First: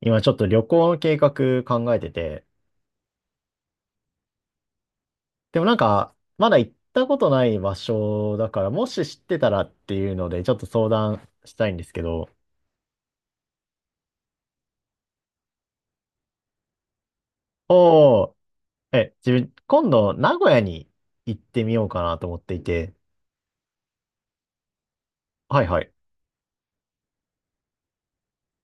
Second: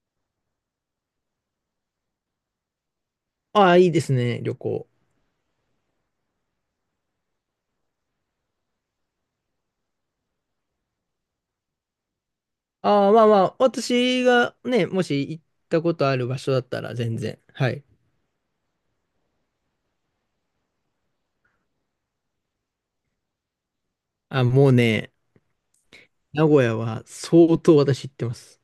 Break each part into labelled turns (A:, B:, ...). A: 今ちょっと旅行の計画考えてて、
B: ああ、いいですね、旅行。
A: でもなんか、まだ行ったことない場所だから、もし知ってたらっていうので、ちょっと相談したいんですけど、
B: ああ、まあまあ、私がね、もし行ったことある場所だったら全然。はい。
A: おー、え、自分、今度、名古屋に行ってみようかなと思っていて、
B: あ、もうね、
A: はいはい。
B: 名古屋は相当私行ってます。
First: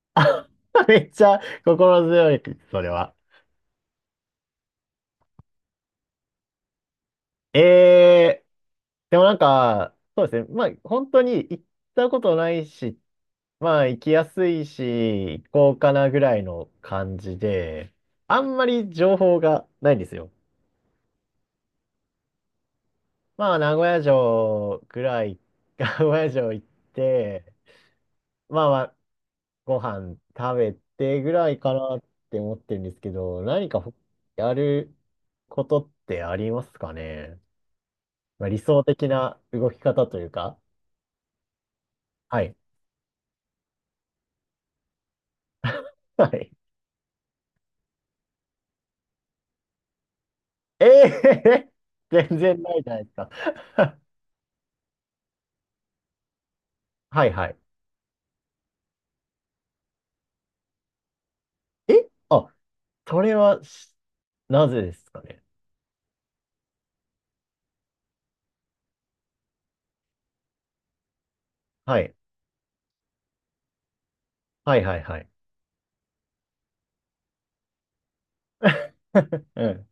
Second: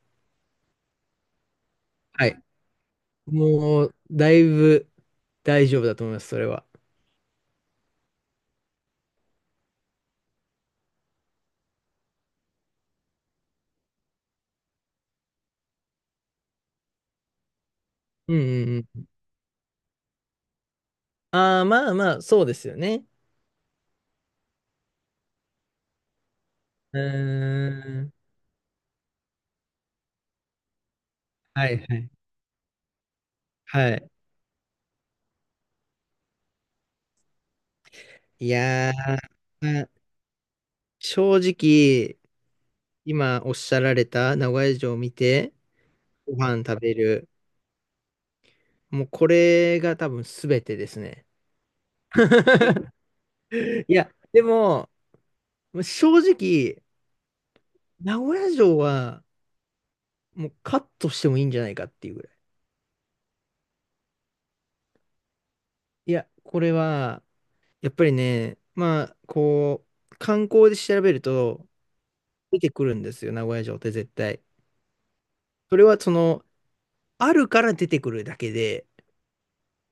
A: めっちゃ心
B: は
A: 強い、
B: い。
A: それは。
B: もう、だいぶ大丈夫だと思います、それは。
A: えー、でもなんか、そうですね。まあ、本当に行ったことないし、まあ、行きやすいし、行こうかなぐらいの感じで、
B: うん
A: あんま
B: うん
A: り
B: うん。
A: 情報がないんですよ。
B: ああ、まあまあ、そうですよね。
A: まあ、名古屋城ぐらい、名古屋城行っ
B: う
A: て、
B: ーん。
A: まあまあ、ご飯食べてぐらい
B: は
A: か
B: いは
A: なっ
B: い。
A: て思ってるんですけど、何か
B: はい。
A: やることってありますかね。まあ、
B: い
A: 理想
B: や
A: 的な動き
B: ー、まあ
A: 方というか。
B: 正直、
A: はい。
B: 今おっしゃられた名古屋城を見て、
A: は
B: ご
A: い。
B: 飯食べる。もうこれが多分全て
A: え
B: ですね。
A: えー 全然ないじ ゃないですか。
B: い や、でも、正直、
A: はいはい。
B: 名古屋城はもうカットしてもいいんじゃないかって
A: え
B: いうぐらい。
A: あ、それは、なぜですかね。
B: いや、これは、やっぱりね、まあ、こう、観光で調べると
A: はい。
B: 出てくるんですよ、名古屋城って絶対。
A: はいはいはい。
B: それはその、あるから出てくるだけで、
A: うん。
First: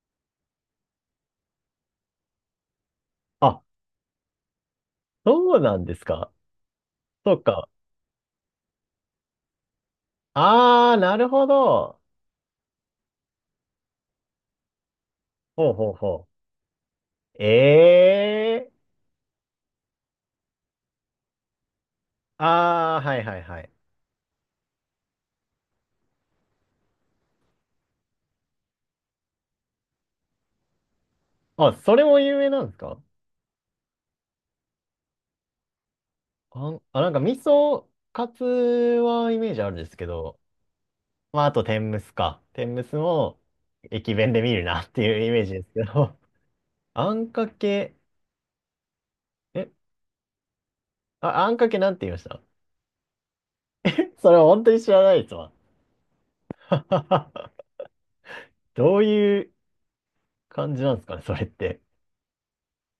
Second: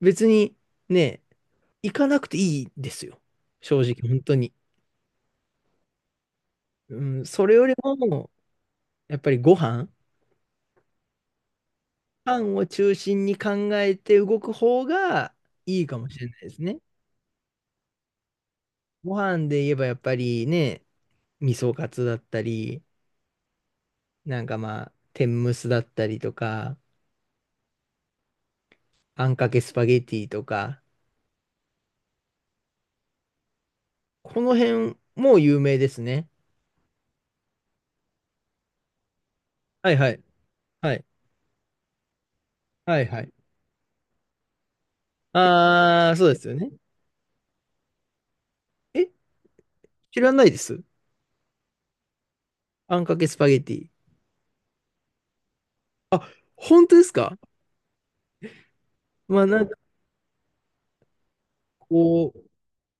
B: 別にね、行かなくていいですよ。
A: あ、
B: 正直、本当に。
A: そうなんですか。
B: うん、
A: そう
B: それよ
A: か。
B: りも、やっぱりご飯
A: あー、なるほど。
B: パンを中心に考えて動く方が
A: ほう
B: いい
A: ほう
B: かもしれ
A: ほ
B: ないですね。
A: う。ええー
B: ご飯で言えばやっぱりね、味噌カツだったり、
A: あー、はいはいはい。
B: なんかまあ、天むすだったりとか、あんかけスパゲティとか、
A: あ、それも有名なんですか？
B: この辺も有名ですね。
A: なんか味噌カツはイメージあるんで
B: は
A: す
B: い
A: け
B: はい。
A: ど、
B: はい。
A: まあ、あと天むすか。天むす
B: はいはい。
A: も駅弁で見るなっていうイメージですけ
B: あ
A: ど。
B: ー、そうですよね。
A: あんかけ、
B: え、
A: え、
B: 知らないです。
A: あ、あんかけなんて言いました？
B: あんかけスパゲティ。
A: それは本当に知らないですわ。
B: あ、本当ですか？
A: どうい
B: まあ
A: う
B: なんか
A: 感じなんですかね、それって。
B: こう、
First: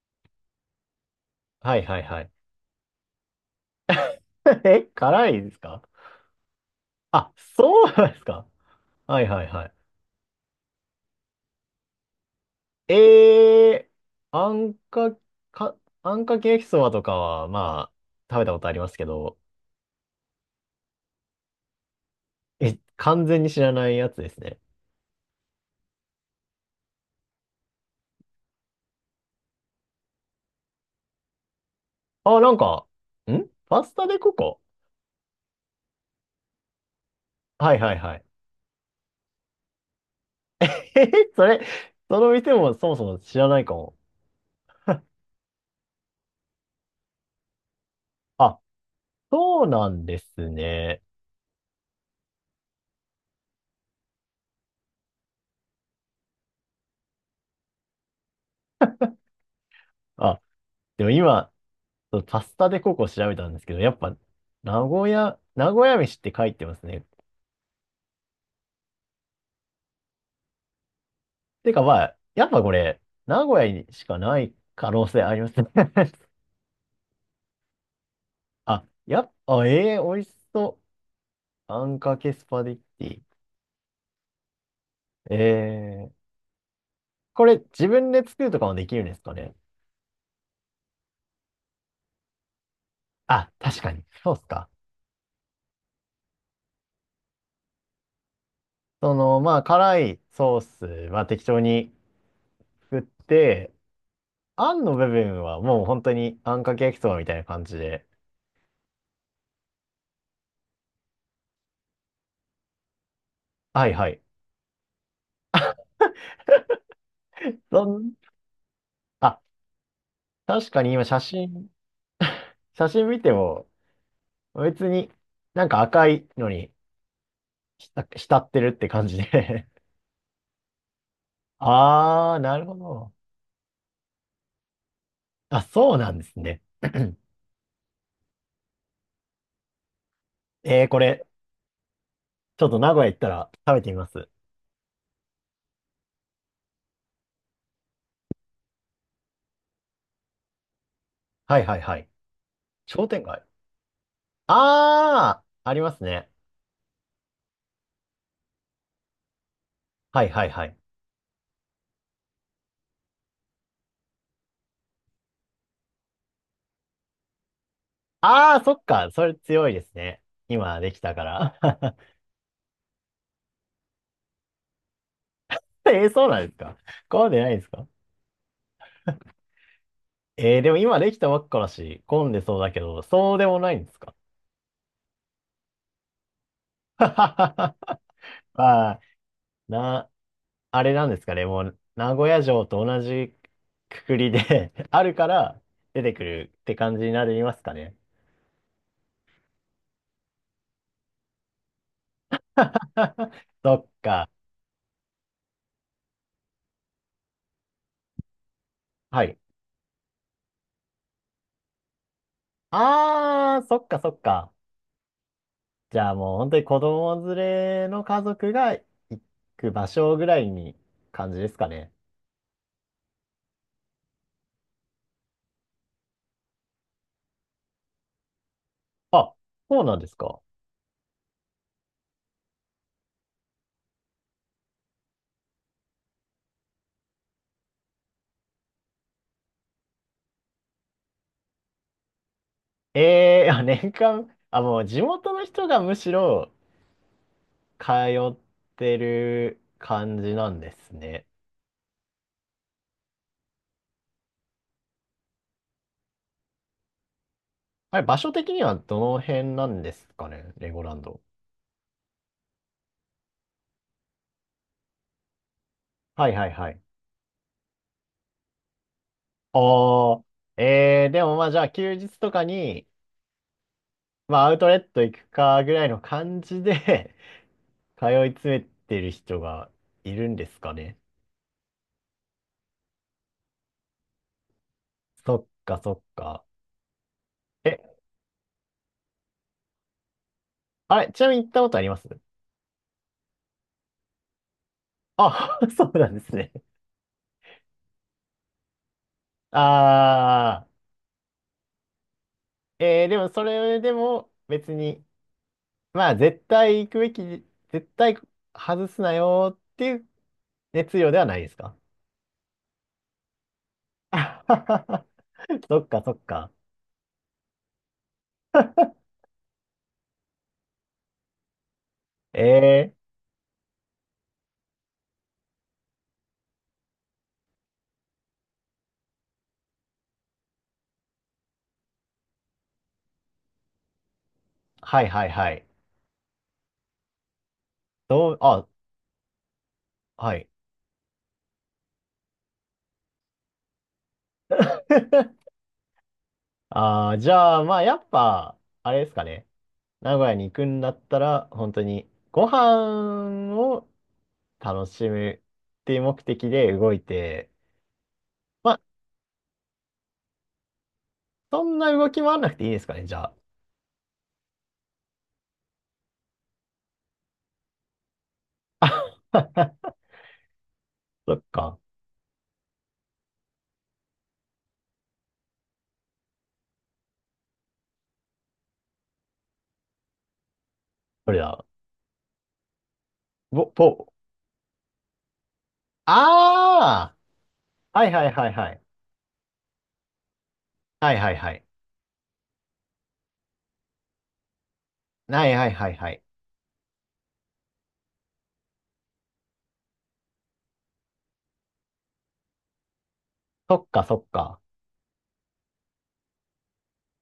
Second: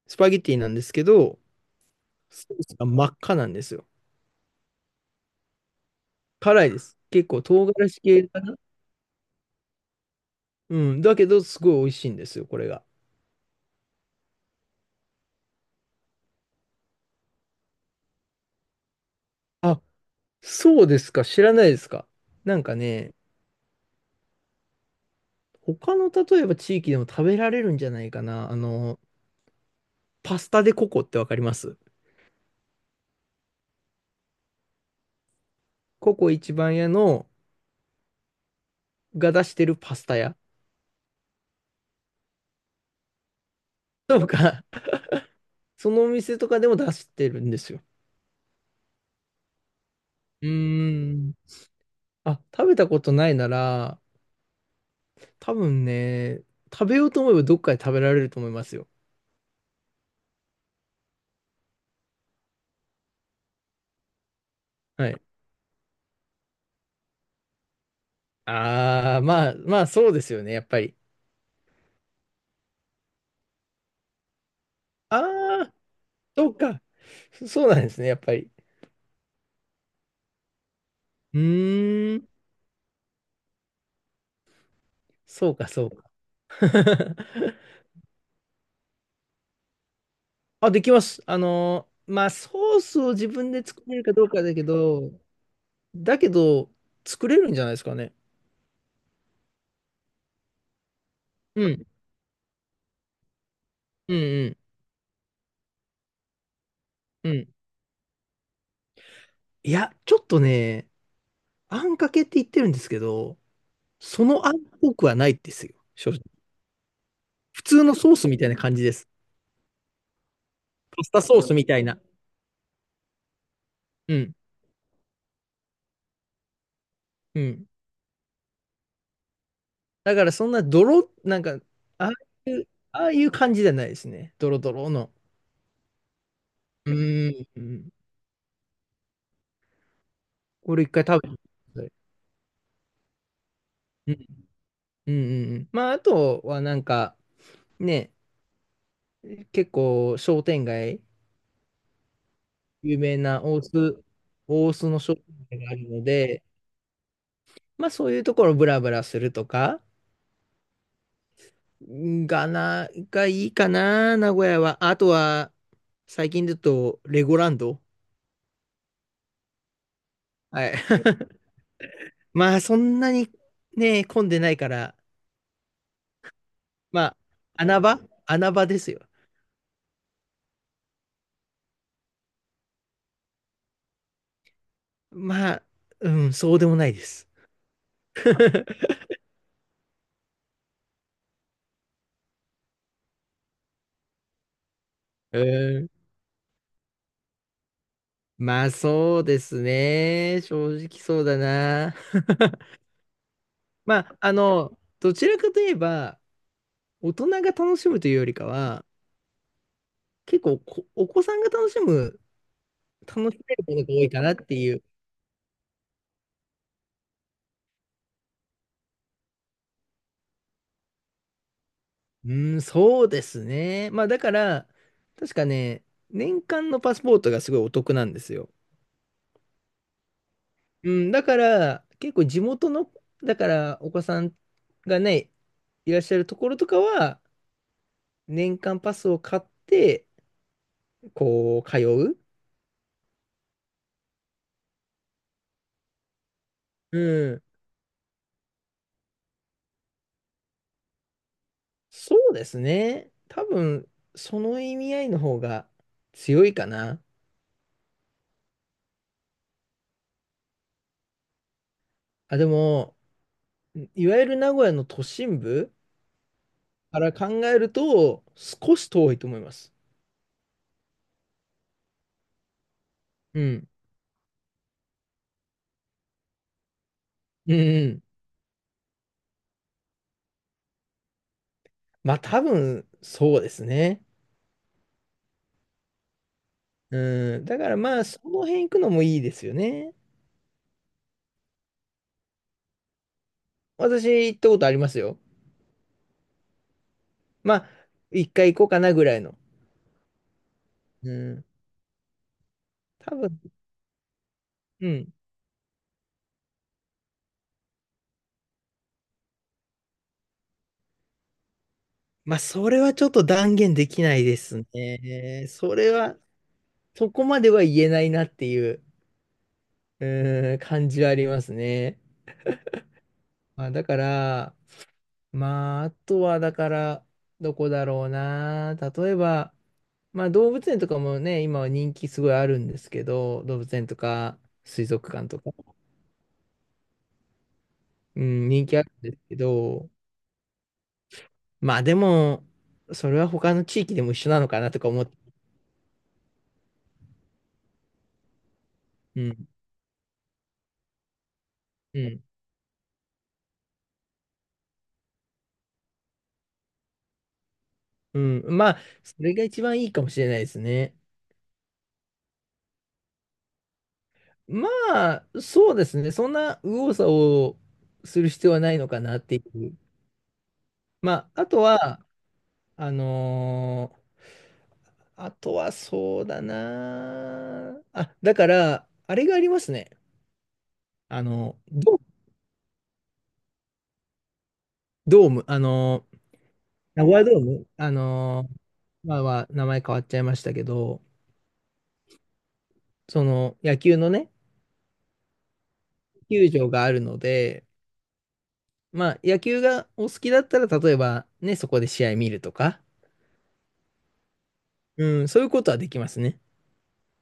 B: スパゲティなんですけど、
A: はいはいはい。
B: ソースが真っ赤なんですよ。
A: 辛いですか？
B: 辛いです。結
A: あ、
B: 構唐
A: そう
B: 辛子
A: なんです
B: 系か
A: か？
B: な？
A: はいはいはい。
B: うん。だけど、すごい美味しいんですよ、これが。
A: えー、あんか、か、あんかけ焼きそばとかは、まあ、食べたことありますけど、
B: あ、そうですか。知らないですか。なんかね、
A: 完全に知らないやつですね。
B: 他の例えば地域でも食べられるんじゃないかな。あの、パスタでココってわかります？
A: あ、なんか、パスタでココ。
B: ココ一番屋の
A: はいはいはい。
B: が出してるパスタ屋
A: え、それ、その店もそもそも知らないかも。
B: とか、そのお店とかでも出してるんですよ。
A: あ、そうなんで
B: う
A: すね。
B: ーん。あ、食べたことないなら、多分ね、食べようと思えばどっかで食べられると思いますよ。
A: あ、でも今、そうパスタでココ調べたんですけど、やっぱ、
B: はい。
A: 名古屋飯って書いてますね。
B: ああ、まあ、まあそうですよね、やっぱり。
A: てかまあ、やっぱこれ、名古屋にしかない可能性あります
B: あ
A: ね。
B: あ、そうか。そうなんですね、やっぱり。
A: あ、やっぱ、ええー、美味しそ
B: う
A: う。あん
B: ー
A: か
B: ん、
A: けスパゲッティ。え
B: そうか、そう
A: え
B: か。
A: ー、これ自分で作るとかもできるんですかね。
B: あ、できます。まあ、ソースを自
A: あ、
B: 分で
A: 確
B: 作
A: か
B: れる
A: に。
B: かどう
A: そうっ
B: か
A: す
B: だけ
A: か。
B: ど、だけど、作れるんじゃないですかね。
A: まあ、辛いソースは適当
B: うん、
A: に作って、
B: うん、
A: あんの部分はもう本当にあんかけ焼きそばみ
B: うん、
A: た
B: う
A: いな
B: ん。
A: 感じで。
B: いや、ちょっとね、あんかけって言ってるんですけど、
A: はいはい。
B: そのあんっぽくはないですよ、正直。普
A: そ
B: 通の
A: ん、
B: ソースみたいな感じです。
A: あ、確かに
B: パ
A: 今
B: スタソースみたいな。
A: 写真見ても
B: うん、
A: 別になんか赤いのに
B: うん。
A: 浸浸ってるって感じで
B: だからそんな泥、なん か、ああ
A: あー、
B: い
A: なる
B: う、
A: ほ
B: あ
A: ど。
B: あいう感じじゃないですね。ドロドロの。
A: あ、そうなんですね。
B: う ーん。うんこ
A: え
B: れ
A: ー、
B: 一
A: こ
B: 回食べ
A: れ、
B: てみてください。
A: ちょっと名古屋行ったら食べてみま
B: うん
A: す。
B: うんうんうん。まあ、あとはなんか、ね、結構商店街、
A: はいはいはい。
B: 有
A: 商
B: 名
A: 店街。
B: な大須、大須の商店
A: あ
B: 街
A: ー、
B: が
A: あ
B: あ
A: り
B: る
A: ます
B: の
A: ね。
B: で、まあそういうところブラブラするとか、
A: はいはいはい。
B: がいいかな、名古屋は。あとは、最近だと、レゴランド。
A: あー、そっか。それ強いですね。
B: はい。
A: 今できたか ら。
B: まあそんなにね、混んでないから、
A: そうなんですか？
B: まあ、
A: 混んでないんです
B: 穴
A: か？
B: 場穴場ですよ。
A: でも今できたばっかだし、混んでそうだけど、そうでもないんですか？
B: まあ、うん、そうでもないです。
A: ま あ、な、あれなんですかね、もう、名古屋城と同じくくりで あるか
B: う
A: ら
B: ん。
A: 出てくるって感じになりますかね。
B: まあ、そうですね。正直そうだな。
A: そっ
B: まあ、
A: か。
B: あの、どちらかといえば、大人が楽しむというよりかは、
A: はい。
B: 結構お子さんが楽しむ、楽しめ
A: あ
B: る
A: ー、
B: も
A: そ
B: の
A: っ
B: が
A: か
B: 多
A: そ
B: い
A: っ
B: かなっ
A: か。
B: ていう。
A: じゃあもう本当に子供連れの家族が行く場所ぐらいに感じですかね。
B: うん、そうですね。まあ、だから、確かね、年間のパスポートがすごいお得なんですよ。
A: あ、そうなんですか。
B: うん、だから、結構地元の、だから、お子さんがね、いらっしゃるところとかは、年間パスを買って、こう、通う。
A: ええーあ、年間、あ、もう地元の人がむしろ
B: うん。
A: 通ってる感じなんですね。
B: そうですね。多分、その意味合いの方が強いかな。
A: あれ、場所的にはどの辺なんですかね、レゴランド。
B: あ、でも、いわゆる名古屋の都心部
A: はいはいはい。
B: から考えると、少し遠いと思います。
A: ああ、ええでもまあじゃあ休日とかに、
B: うん。
A: まあアウトレット行くかぐらいの感じで
B: うんう ん。
A: 通い詰めてる人がいるんですかね。
B: まあ、多分、そうですね。
A: そっかそっか。
B: うん。だからま
A: え、
B: あ、その辺行くのもいいですよね。
A: あれ、ちなみに行ったことあります？
B: 私行ったことありますよ。
A: あ、そうなんですね。
B: まあ、一回行こうかなぐらいの。
A: ああ。
B: うん。多
A: でも
B: 分、
A: それでも別
B: う
A: に、
B: ん。
A: まあ絶対行くべき、絶対外すなよっていう熱量ではないですか？
B: まあ、それはちょっと断言できないですね。そ
A: そっ
B: れ
A: かそ
B: は、
A: っか。
B: そこまでは言えないなっていう、うん、感じはありますね。
A: えー、
B: まあ、だから、まあ、あとは、だから、どこだろうな。例えば、まあ、動物園とかもね、今は人気すごいあるんですけど、動物園とか、水
A: はい
B: 族
A: は
B: 館
A: い
B: と
A: はい。
B: か、う
A: どう、
B: ん、
A: あ、
B: 人気あるんですけど、
A: はい。
B: まあでも、それは他の地域でも一緒なのかなとか思って、
A: あーじゃあ、まあやっぱ、あれです
B: う
A: かね。
B: ん、
A: 名古屋に行くんだったら、本当
B: う
A: に
B: ん、
A: ご飯を楽しむっていう目的で動いて、
B: うん。ま
A: ま
B: あ、
A: あ
B: それが一番いいかもしれないですね。
A: そんな動き回らなくていいですかね、じゃ
B: まあ、そうですね。そんな右往左往する必要はないの
A: あ。
B: かなっていう。ま
A: そ
B: あ、
A: っ
B: あと
A: か。
B: は、あのーあとはそうだなあ。あ、だから、あれがありますね。あ
A: それ
B: の、
A: だ
B: ド、
A: ぼ、ぼ、
B: ドーム、あの、名
A: あ
B: 古屋ドーム、あ
A: あはいはいは
B: の、
A: いはい。
B: まあまあ、名前変わっちゃいましたけど、
A: はいはいはい。
B: その野球のね、
A: はいはいはいはい。
B: 球場があるので、まあ、野球がお好きだったら、例えばね、そこで試合見るとか、
A: そっかそっか。
B: うん、そういうことはできますね。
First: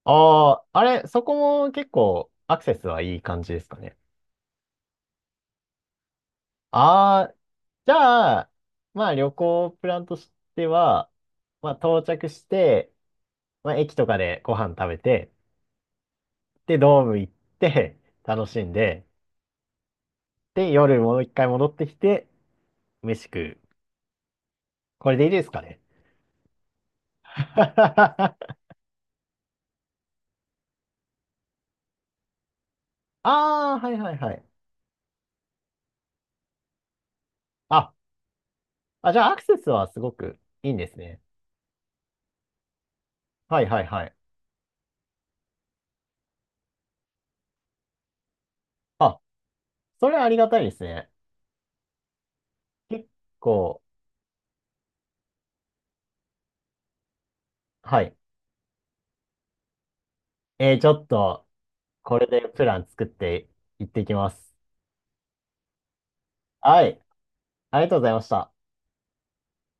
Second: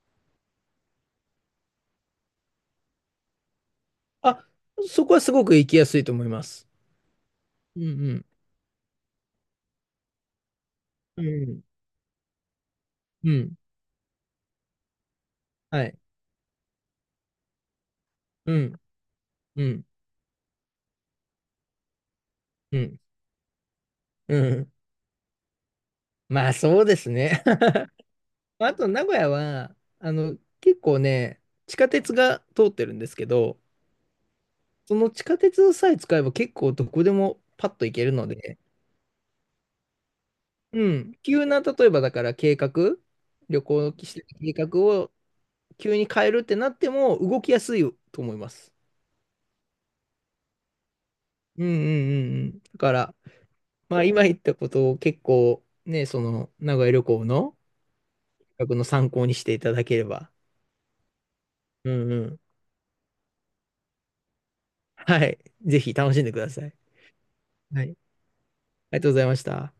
A: ああ、あれ、そこも結構アクセスはいい感じですかね。
B: あ、そこはすごく行きやすいと思います。
A: ああ、
B: う
A: じ
B: ん
A: ゃあ、まあ旅行プランとしては、
B: うん。うん。
A: まあ到着して、
B: うん。
A: まあ駅とかでご飯食べて、
B: はい。
A: で、ドーム行って、楽
B: う
A: しん
B: ん。
A: で、
B: うん。
A: で、夜もう一回戻ってきて、
B: うん。
A: 飯食う。
B: うん。
A: これでいいですかね。
B: まあ、そうですね。
A: あ
B: あと、名古屋は、あの、結構ね、地下鉄が通ってるんですけど、
A: あ、はいはいはい。
B: その地下鉄さえ使えば結構どこでもパッと
A: あ、
B: 行けるので、
A: あ、じゃあアクセスはすごくいいんで
B: う
A: す
B: ん。
A: ね。
B: 急な、例えばだから計画、
A: は
B: 旅
A: いは
B: 行
A: い
B: の
A: は
B: し
A: い。
B: てた計画を急に変えるってなっても動きやすいと思います。
A: あ、それはありがたいですね。
B: うんうんうんうん。だか
A: 結
B: ら、
A: 構、
B: まあ今言ったことを結構ね、その名古屋旅行の
A: はい。
B: 企画の参考にしていただければ。
A: ちょっと、
B: うんう
A: これ
B: ん。
A: でプラン作っていってきます。
B: はい。ぜひ楽しんでください。
A: はい。あ
B: は
A: りが
B: い。あ
A: と
B: り
A: うございました。
B: がとうございました。